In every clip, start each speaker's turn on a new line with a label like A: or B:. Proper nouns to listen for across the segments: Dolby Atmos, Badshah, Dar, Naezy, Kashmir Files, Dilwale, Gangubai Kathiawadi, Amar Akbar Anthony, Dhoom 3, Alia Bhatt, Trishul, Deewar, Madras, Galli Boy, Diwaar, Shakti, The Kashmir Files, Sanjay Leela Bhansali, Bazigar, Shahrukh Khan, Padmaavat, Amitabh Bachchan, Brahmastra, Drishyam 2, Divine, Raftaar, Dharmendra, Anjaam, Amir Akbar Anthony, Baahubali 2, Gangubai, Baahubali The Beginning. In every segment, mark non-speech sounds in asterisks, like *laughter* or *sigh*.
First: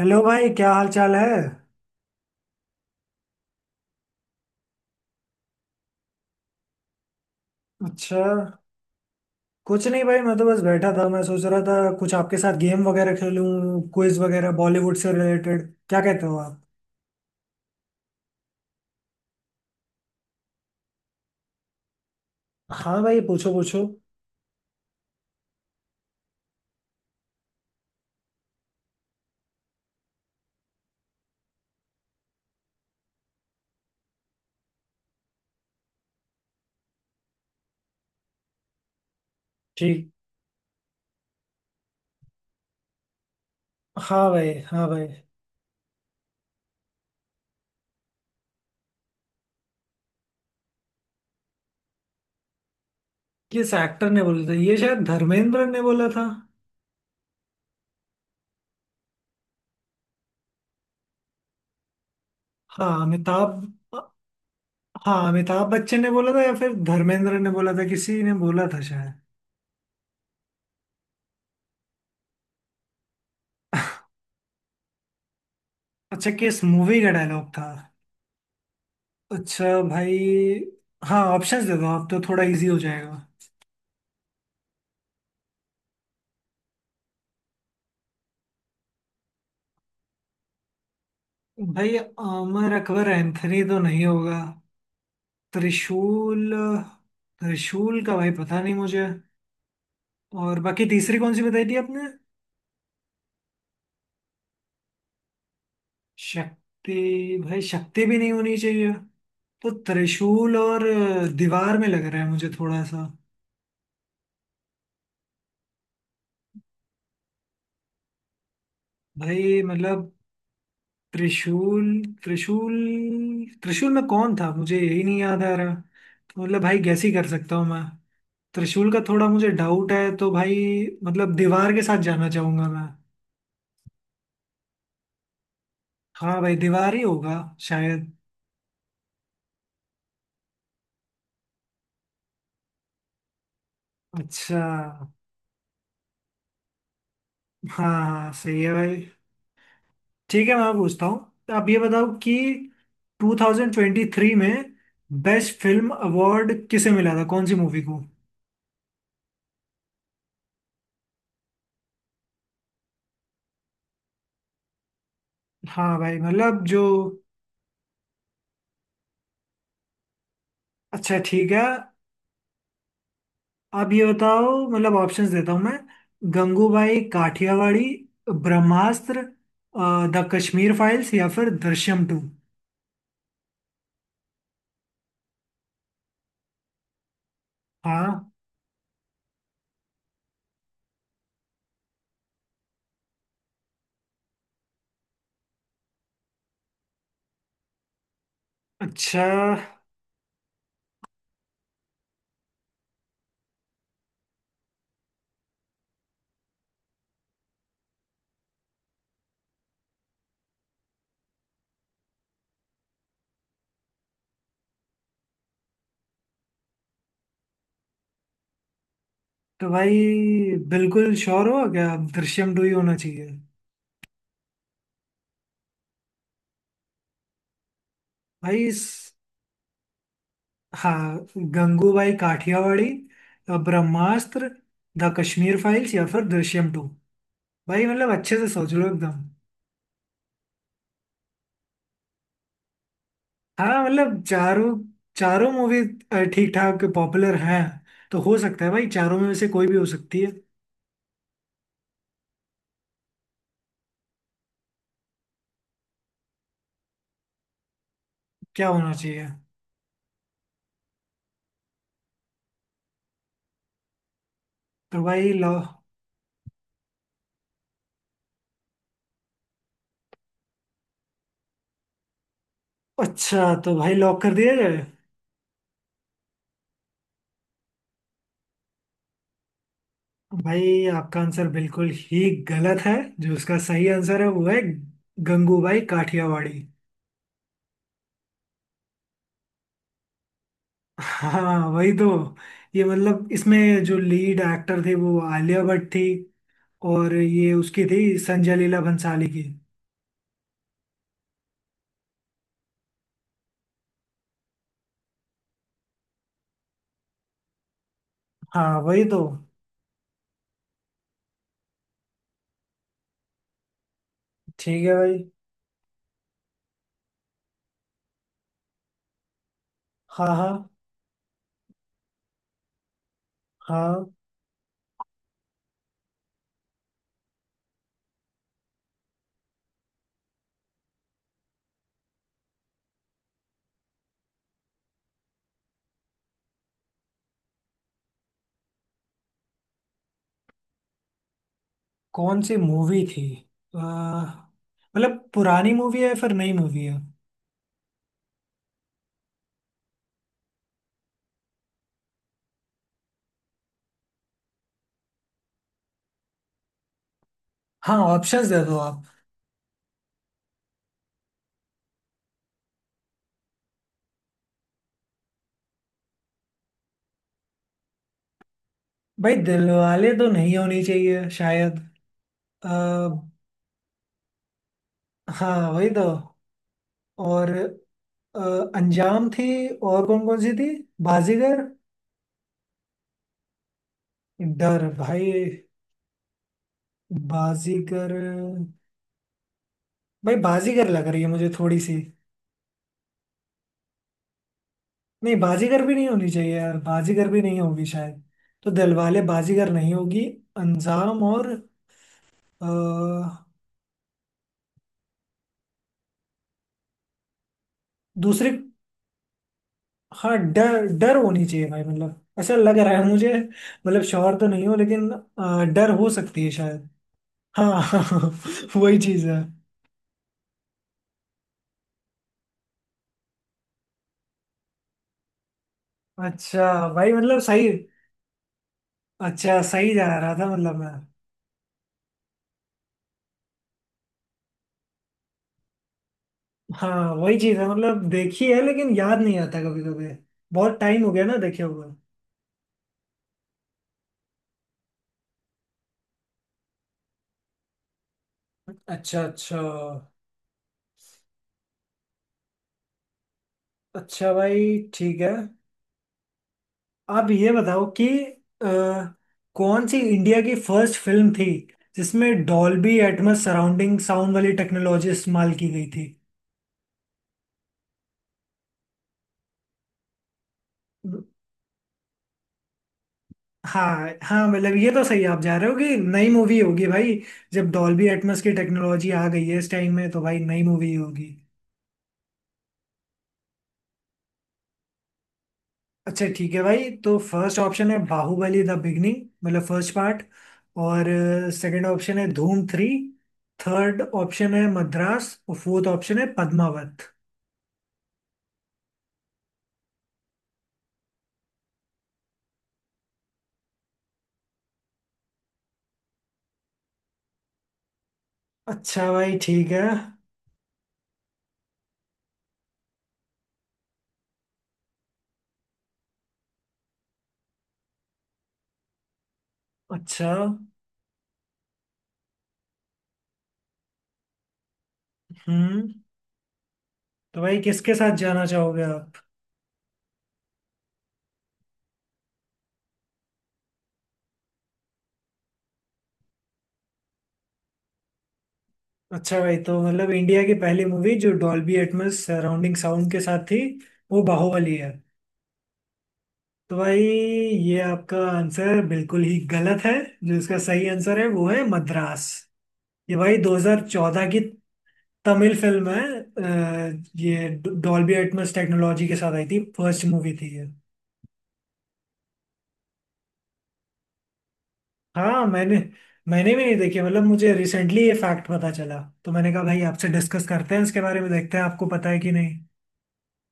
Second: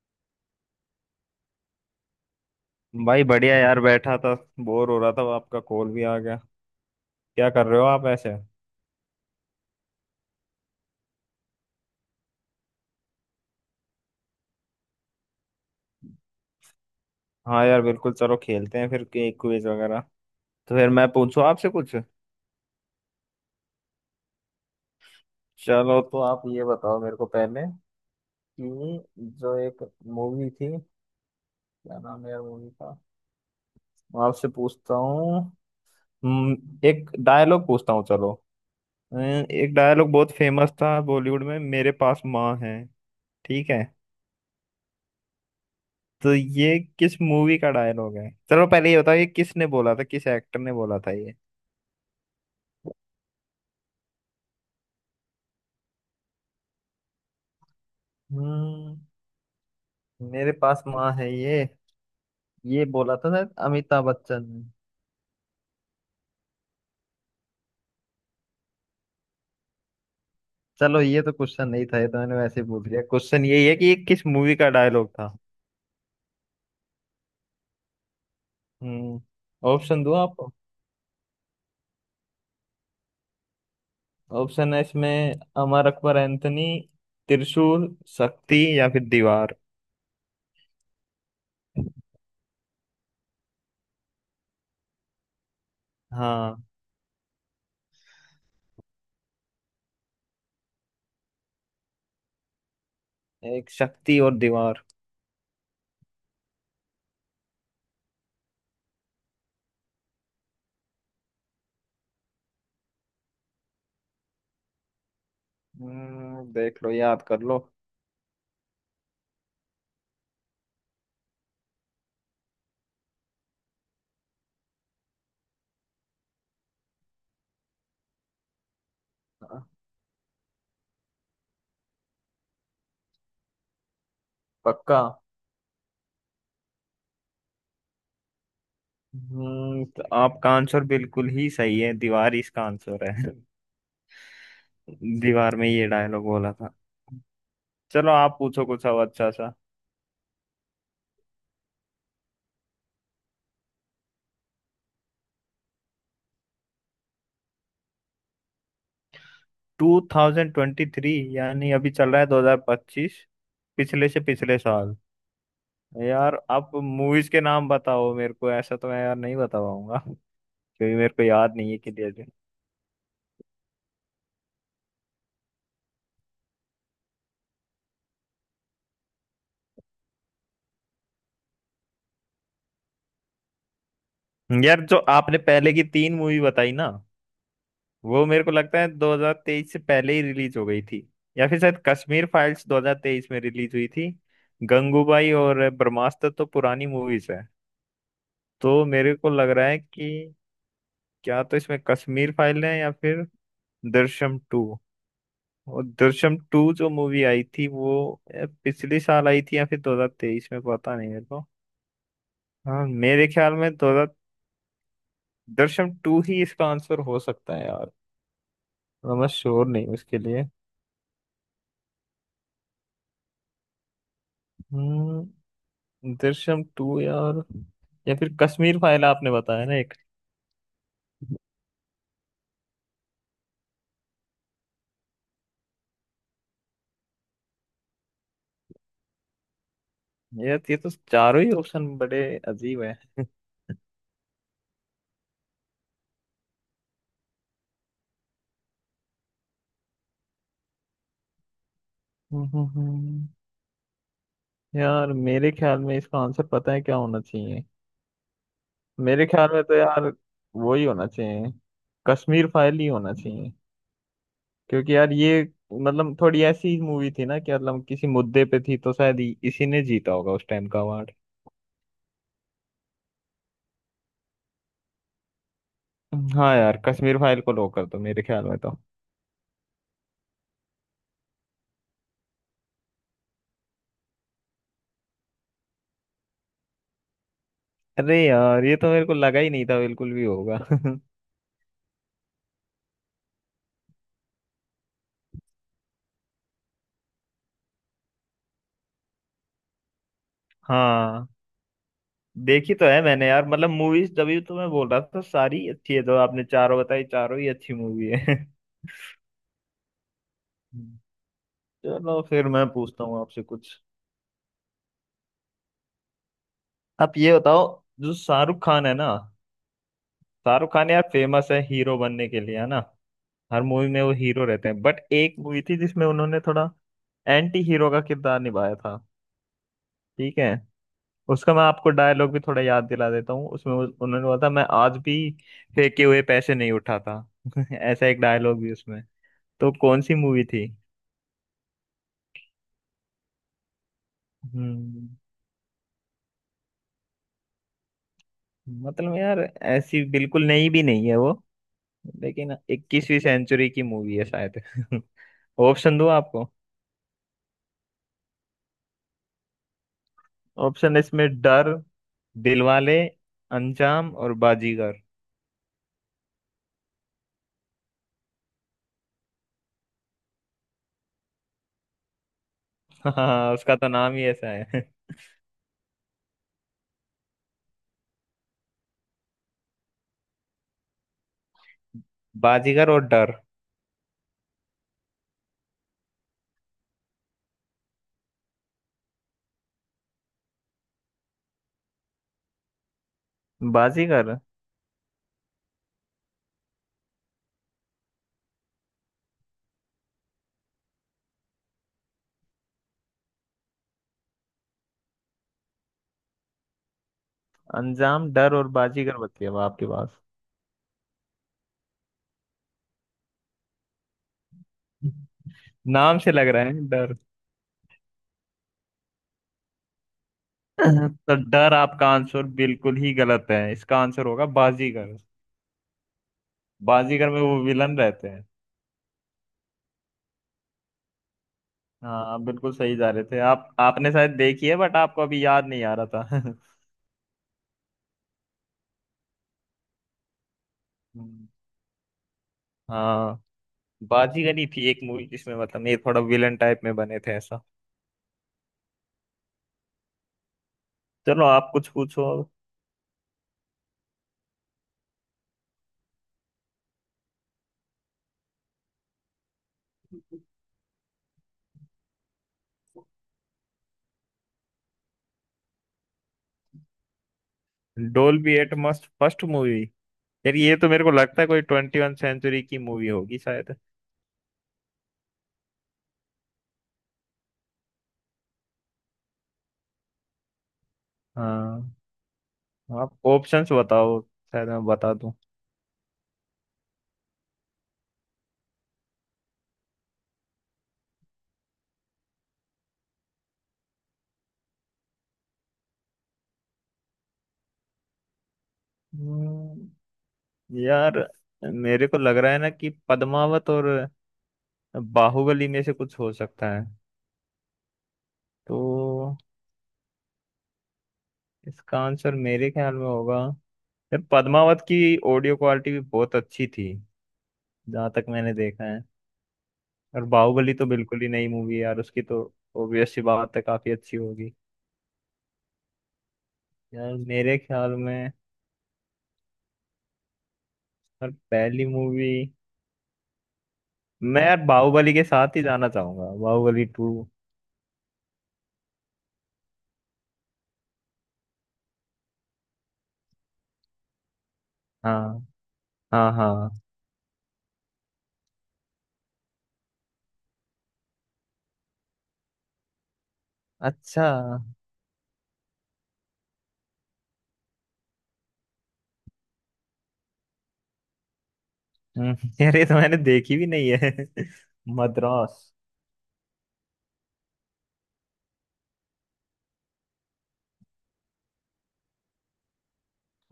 A: Hello भाई, क्या हाल चाल है।
B: भाई, बढ़िया यार बैठा था। बोर हो रहा था, आपका कॉल भी आ गया। क्या कर रहे हो आप
A: अच्छा।
B: ऐसे?
A: कुछ नहीं भाई, मैं तो बस बैठा था। मैं सोच रहा था कुछ आपके साथ गेम वगैरह खेलूं, क्विज वगैरह बॉलीवुड से रिलेटेड। क्या कहते हो आप?
B: हाँ यार, बिल्कुल चलो खेलते हैं फिर एक क्विज वगैरह। तो फिर मैं पूछूं आपसे कुछ?
A: हाँ भाई, पूछो पूछो।
B: चलो, तो आप ये बताओ मेरे को पहले कि जो एक मूवी थी, क्या नाम है यार मूवी का? मैं आपसे पूछता हूँ। हम्म, एक डायलॉग पूछता हूँ चलो। अम, एक
A: ठीक।
B: डायलॉग बहुत फेमस था बॉलीवुड में, मेरे पास माँ है। ठीक है।
A: हाँ भाई, हाँ भाई।
B: तो ये किस मूवी का डायलॉग है? चलो पहले ये बताओ, ये किसने बोला था, किस एक्टर ने बोला था ये?
A: किस एक्टर ने बोला था ये? शायद धर्मेंद्र ने बोला था।
B: हम्म। मेरे पास माँ है ये
A: हाँ
B: बोला था शायद
A: अमिताभ।
B: अमिताभ बच्चन ने।
A: हाँ, अमिताभ बच्चन ने बोला था या फिर धर्मेंद्र ने बोला था, किसी ने बोला था शायद।
B: चलो, ये तो क्वेश्चन नहीं था, ये तो मैंने वैसे ही पूछ लिया। क्वेश्चन यही है कि ये
A: *laughs*
B: किस मूवी का डायलॉग था।
A: अच्छा, किस मूवी का डायलॉग था?
B: हम्म।
A: अच्छा
B: ऑप्शन दो
A: भाई।
B: आप।
A: हाँ, ऑप्शंस दे दो, आप तो थोड़ा इजी हो जाएगा।
B: ऑप्शन है इसमें अमर अकबर एंथनी, त्रिशूल, शक्ति या फिर दीवार।
A: भाई आमिर अकबर एंथनी तो नहीं होगा। त्रिशूल।
B: हाँ,
A: त्रिशूल का भाई पता नहीं मुझे। और बाकी तीसरी कौन सी बताई थी आपने?
B: एक शक्ति और दीवार।
A: शक्ति। भाई शक्ति भी नहीं होनी चाहिए। तो त्रिशूल और दीवार में लग रहा है मुझे थोड़ा सा।
B: हम्म। देख लो, याद कर लो।
A: भाई मतलब त्रिशूल, त्रिशूल, त्रिशूल में कौन था मुझे यही नहीं याद आ रहा, तो मतलब भाई गैस ही कर सकता हूँ मैं। त्रिशूल का थोड़ा मुझे
B: हाँ,
A: डाउट है तो भाई, मतलब दीवार के साथ जाना चाहूंगा मैं।
B: पक्का?
A: हाँ भाई, दीवार ही होगा शायद।
B: तो आपका आंसर बिल्कुल ही सही है, दीवार इसका आंसर है।
A: अच्छा।
B: *laughs* दीवार में ये डायलॉग बोला था।
A: हाँ
B: चलो
A: हाँ,
B: आप
A: सही
B: पूछो
A: है
B: कुछ
A: भाई।
B: अब अच्छा सा।
A: ठीक है, मैं पूछता हूँ। आप ये बताओ कि 2023 में बेस्ट फिल्म अवार्ड किसे मिला था, कौन सी मूवी को?
B: 2023? यानी अभी चल रहा है 2025, पिछले से पिछले साल।
A: हाँ भाई
B: यार
A: मतलब
B: आप
A: जो।
B: मूवीज के नाम बताओ मेरे को, ऐसा तो मैं यार नहीं बता पाऊंगा, क्योंकि मेरे
A: अच्छा
B: को
A: ठीक
B: याद
A: है,
B: नहीं है कि।
A: आप ये बताओ, मतलब ऑप्शंस देता हूँ मैं। गंगूबाई काठियावाड़ी, ब्रह्मास्त्र, द कश्मीर फाइल्स या फिर दृश्यम टू।
B: यार जो आपने पहले की तीन मूवी बताई ना, वो
A: हाँ।
B: मेरे को लगता है 2023 से पहले ही रिलीज हो गई थी। या फिर शायद कश्मीर फाइल्स 2023 में रिलीज हुई थी। गंगूबाई और ब्रह्मास्त्र तो पुरानी मूवीज है। तो मेरे
A: अच्छा,
B: को लग रहा है कि। क्या तो इसमें कश्मीर फाइल है या फिर दृश्यम टू। और दृश्यम टू जो मूवी आई थी वो पिछले साल आई थी या फिर 2023 में, पता नहीं मेरे को। हाँ, मेरे ख्याल में 2000। दृश्यम टू ही इसका आंसर हो सकता है यार, तो मैं श्योर
A: तो
B: नहीं हूँ
A: भाई
B: इसके लिए।
A: बिल्कुल श्योर हो क्या अब, दृश्यम टू ही होना चाहिए?
B: हम्म दृश्यम टू यार, या फिर
A: भाई
B: कश्मीर फाइल
A: इस-
B: आपने बताया ना एक।
A: हाँ। गंगूबाई काठियावाड़ी, ब्रह्मास्त्र, द कश्मीर फाइल्स या फिर दृश्यम टू। भाई मतलब अच्छे से सोच लो एकदम।
B: यार ये तो चारों ही ऑप्शन बड़े अजीब है।
A: हाँ मतलब चारों चारों मूवी ठीक ठाक पॉपुलर हैं, तो हो सकता है भाई चारों में से कोई भी हो सकती है।
B: हम्म, हम्म, हम्म। यार मेरे ख्याल में इसका आंसर पता है क्या होना चाहिए?
A: क्या होना चाहिए?
B: मेरे ख्याल में तो यार वो ही होना चाहिए, कश्मीर फाइल ही होना चाहिए। क्योंकि
A: तो
B: यार
A: भाई
B: ये
A: लॉ-
B: मतलब थोड़ी ऐसी मूवी थी ना कि मतलब किसी मुद्दे पे थी, तो इसी ने जीता होगा उस टाइम का अवार्ड।
A: अच्छा, तो भाई लॉक कर दिया जाए?
B: हाँ यार, कश्मीर फाइल को लॉक कर दो मेरे ख्याल में तो।
A: भाई आपका आंसर बिल्कुल ही गलत है। जो उसका सही आंसर है वो है गंगूबाई काठियावाड़ी।
B: अरे यार, ये तो मेरे को लगा ही नहीं था बिल्कुल भी होगा। *laughs*
A: हाँ वही तो। ये मतलब इसमें जो लीड एक्टर थे वो आलिया भट्ट थी, और ये उसकी थी संजय लीला भंसाली की।
B: हाँ। देखी तो है मैंने यार मतलब मूवीज, तभी तो मैं बोल रहा था सारी अच्छी है, तो आपने चारों बताई, चारों ही अच्छी मूवी है।
A: हाँ वही तो।
B: हम्म। *laughs* चलो फिर मैं पूछता हूँ आपसे कुछ।
A: ठीक है भाई।
B: आप ये बताओ, जो शाहरुख खान है ना।
A: हाँ हाँ।
B: शाहरुख खान यार फेमस है हीरो बनने के लिए, है ना? हर मूवी में
A: हाँ,
B: वो हीरो रहते हैं, बट एक मूवी थी जिसमें उन्होंने थोड़ा एंटी हीरो का किरदार निभाया था। ठीक है। उसका मैं आपको डायलॉग भी थोड़ा याद दिला देता हूँ उसमें, उन्होंने बोला था मैं आज भी फेंके हुए पैसे नहीं उठाता। *laughs* ऐसा एक डायलॉग भी उसमें। तो कौन सी मूवी थी?
A: कौन सी मूवी थी?
B: हम्म
A: मतलब पुरानी मूवी है फिर नई मूवी है?
B: मतलब यार ऐसी बिल्कुल नई भी नहीं है वो, लेकिन 21वीं सेंचुरी की मूवी है शायद। *laughs* ऑप्शन दो आपको।
A: हाँ, ऑप्शंस दे दो आप।
B: ऑप्शन इसमें डर, दिलवाले, अंजाम और बाजीगर।
A: भाई दिलवाले तो नहीं होनी चाहिए शायद। आ,
B: *laughs* हाँ, उसका तो नाम ही ऐसा है। *laughs*
A: हाँ वही तो। और अ, अंजाम थी। और कौन कौन सी थी? बाजीगर।
B: बाजीगर और डर,
A: डर भाई, बाजीगर। भाई बाजीगर लग रही है मुझे थोड़ी सी।
B: बाजीगर।
A: नहीं, बाजीगर भी नहीं होनी चाहिए यार, बाजीगर भी नहीं होगी शायद। तो दिलवाले, बाजीगर नहीं होगी। अंजाम और
B: अंजाम,
A: दूसरे।
B: डर और बाजीगर बची है अब आपके पास।
A: हाँ, डर, डर होनी चाहिए भाई, मतलब ऐसा लग रहा है मुझे। मतलब श्योर तो नहीं हो, लेकिन डर हो
B: नाम से
A: सकती
B: लग
A: है
B: रहा है
A: शायद।
B: डर।
A: हाँ *laughs* हाँ, वही चीज है।
B: *clears throat* *laughs* तो डर आपका आंसर बिल्कुल ही गलत है, इसका आंसर होगा बाजीगर।
A: अच्छा भाई,
B: बाजीगर
A: मतलब
B: में वो
A: सही।
B: विलन रहते हैं।
A: अच्छा, सही जा रहा था मतलब मैं।
B: हाँ, आप बिल्कुल सही जा रहे थे, आप आपने शायद देखी है, बट आपको अभी याद नहीं आ रहा था। *laughs*
A: हाँ वही चीज है, मतलब देखी है लेकिन याद नहीं आता कभी कभी। बहुत टाइम हो गया ना
B: हम्म।
A: देखे हुए।
B: हाँ, बाजीगर ही थी एक मूवी जिसमें मतलब ये थोड़ा विलन टाइप में बने थे ऐसा।
A: अच्छा अच्छा।
B: चलो आप कुछ पूछो।
A: अच्छा भाई ठीक है। आप ये बताओ कि अ, कौन सी इंडिया की फर्स्ट फिल्म थी जिसमें डॉल्बी एटमॉस सराउंडिंग साउंड वाली टेक्नोलॉजी इस्तेमाल की गई थी?
B: Dolby Atmos first movie? यार ये तो मेरे को लगता है कोई ट्वेंटी वन सेंचुरी की मूवी होगी शायद।
A: हाँ हाँ, मतलब ये तो सही आप जा रहे हो कि नई मूवी होगी भाई। जब डॉल्बी एटमॉस की टेक्नोलॉजी आ गई है इस टाइम में तो भाई नई मूवी होगी।
B: हाँ, आप ऑप्शंस बताओ, शायद मैं बता दूं।
A: अच्छा ठीक है भाई, तो फर्स्ट ऑप्शन है बाहुबली द बिगनिंग, मतलब फर्स्ट पार्ट। और सेकंड ऑप्शन है धूम थ्री। थर्ड ऑप्शन है मद्रास, और फोर्थ ऑप्शन है पद्मावत।
B: हम्म, यार मेरे को लग रहा है ना कि पद्मावत और बाहुबली में से कुछ हो सकता है
A: अच्छा भाई
B: तो।
A: ठीक है।
B: इसका आंसर मेरे ख्याल में होगा। यार पद्मावत की ऑडियो क्वालिटी भी बहुत अच्छी थी जहाँ तक मैंने देखा है। और
A: अच्छा।
B: बाहुबली तो बिल्कुल ही नई मूवी है यार, उसकी तो ऑब्वियस सी बात है, काफी अच्छी होगी।
A: हम्म
B: यार
A: तो
B: मेरे
A: भाई
B: ख्याल
A: किसके साथ
B: में।
A: जाना चाहोगे आप?
B: यार पहली मूवी, मैं यार बाहुबली के साथ ही जाना चाहूंगा, बाहुबली टू।
A: अच्छा भाई, तो मतलब इंडिया की पहली मूवी जो डॉल्बी एटमॉस सराउंडिंग साउंड के साथ थी, वो बाहुबली है?
B: हाँ, हाँ, हाँ।
A: तो भाई, ये आपका आंसर बिल्कुल ही गलत है। जो इसका सही आंसर है वो है मद्रास। ये भाई 2014
B: अच्छा।
A: की तमिल फिल्म है, ये डॉल्बी एटमॉस टेक्नोलॉजी के साथ आई थी, फर्स्ट मूवी थी ये।
B: यार ये तो मैंने देखी भी नहीं है। *laughs*
A: हाँ
B: मद्रास।
A: मैंने मैंने भी नहीं देखी, मतलब मुझे रिसेंटली ये फैक्ट पता चला तो मैंने कहा भाई आपसे डिस्कस करते हैं इसके बारे में, देखते हैं आपको पता है कि नहीं।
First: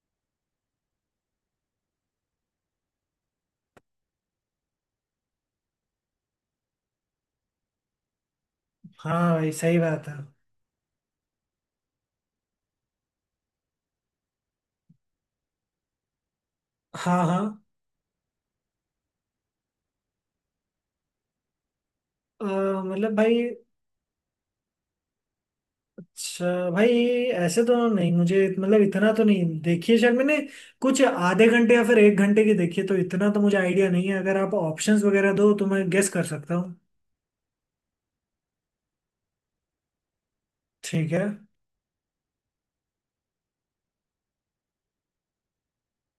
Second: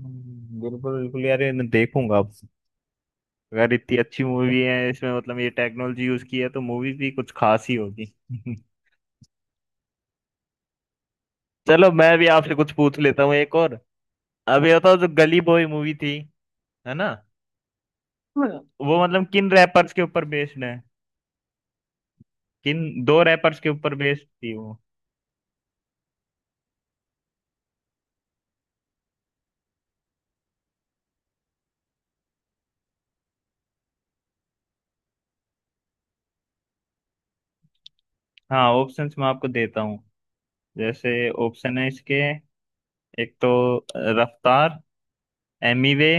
B: बिल्कुल बिल्कुल यार, ये मैं देखूंगा। अगर इतनी अच्छी मूवी है इसमें, मतलब ये टेक्नोलॉजी यूज की है, तो मूवीज भी कुछ खास ही होगी। *laughs*
A: हाँ भाई सही बात है।
B: चलो मैं भी आपसे कुछ पूछ लेता हूँ एक और। अब ये बताओ, जो गली बॉय मूवी थी, है ना?
A: हाँ हाँ।
B: वो मतलब किन रैपर्स के ऊपर बेस्ड है?
A: अ,
B: किन
A: मतलब
B: दो
A: भाई,
B: रैपर्स के ऊपर बेस्ड थी वो?
A: अच्छा भाई, ऐसे तो नहीं, मुझे मतलब इतना तो नहीं देखी है शायद मैंने। कुछ आधे घंटे या फिर एक घंटे की देखी है, तो इतना तो मुझे आइडिया नहीं है। अगर आप ऑप्शंस वगैरह दो तो मैं गेस कर सकता हूँ।
B: हाँ, ऑप्शंस मैं आपको देता हूँ।
A: ठीक है
B: जैसे ऑप्शन है इसके, एक तो रफ्तार, एमीवे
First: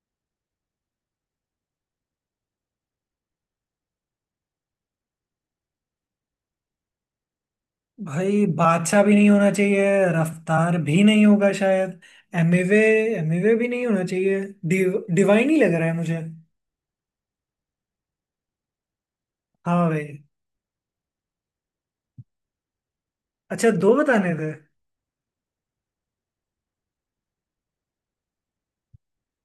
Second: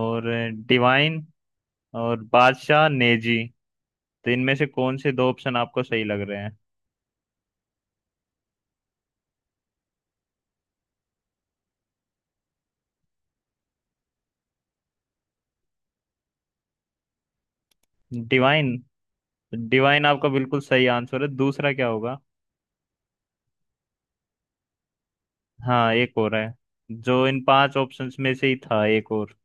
B: और डिवाइन, और बादशाह, नेजी। तो इनमें से कौन से दो ऑप्शन आपको सही लग रहे हैं?
A: भाई। बादशाह भी नहीं होना चाहिए, रफ्तार भी नहीं होगा शायद। एमिवे एमिवे भी नहीं होना चाहिए। डिवाइन ही लग रहा है मुझे।
B: डिवाइन।
A: हाँ
B: डिवाइन
A: भाई।
B: आपका बिल्कुल सही आंसर है, दूसरा क्या होगा?
A: अच्छा, दो बताने थे?
B: हाँ, एक और है, जो इन पांच ऑप्शंस में से ही था एक और।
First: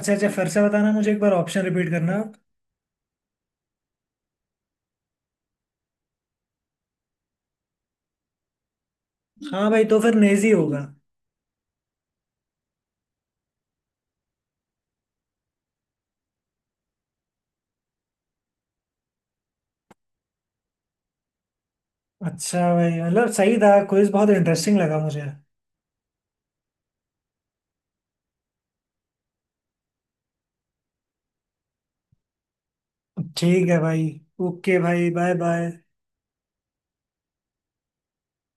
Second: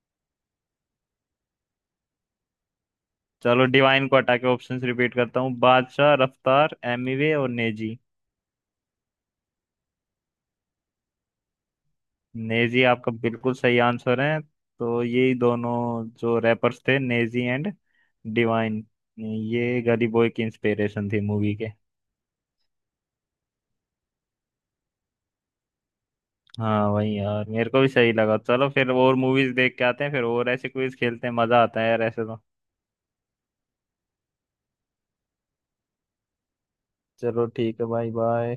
A: अच्छा अच्छा, फिर से बताना मुझे एक बार, ऑप्शन रिपीट करना आप।
B: चलो डिवाइन को हटा के ऑप्शंस रिपीट करता हूँ, बादशाह, रफ्तार, एमिवे और नेजी।
A: हाँ भाई, तो फिर नेजी होगा।
B: नेजी आपका बिल्कुल सही आंसर है। तो यही दोनों जो रैपर्स थे नेजी एंड डिवाइन, ये गली बॉय की इंस्पिरेशन थी मूवी के।
A: अच्छा भाई मतलब सही था, क्विज बहुत इंटरेस्टिंग लगा मुझे।
B: हाँ वही यार, मेरे को भी सही लगा। चलो फिर और मूवीज देख के आते हैं, फिर और ऐसे क्विज खेलते हैं, मजा आता है यार ऐसे तो।
A: ठीक है भाई। ओके भाई, बाय बाय।
B: चलो ठीक है भाई, बाय।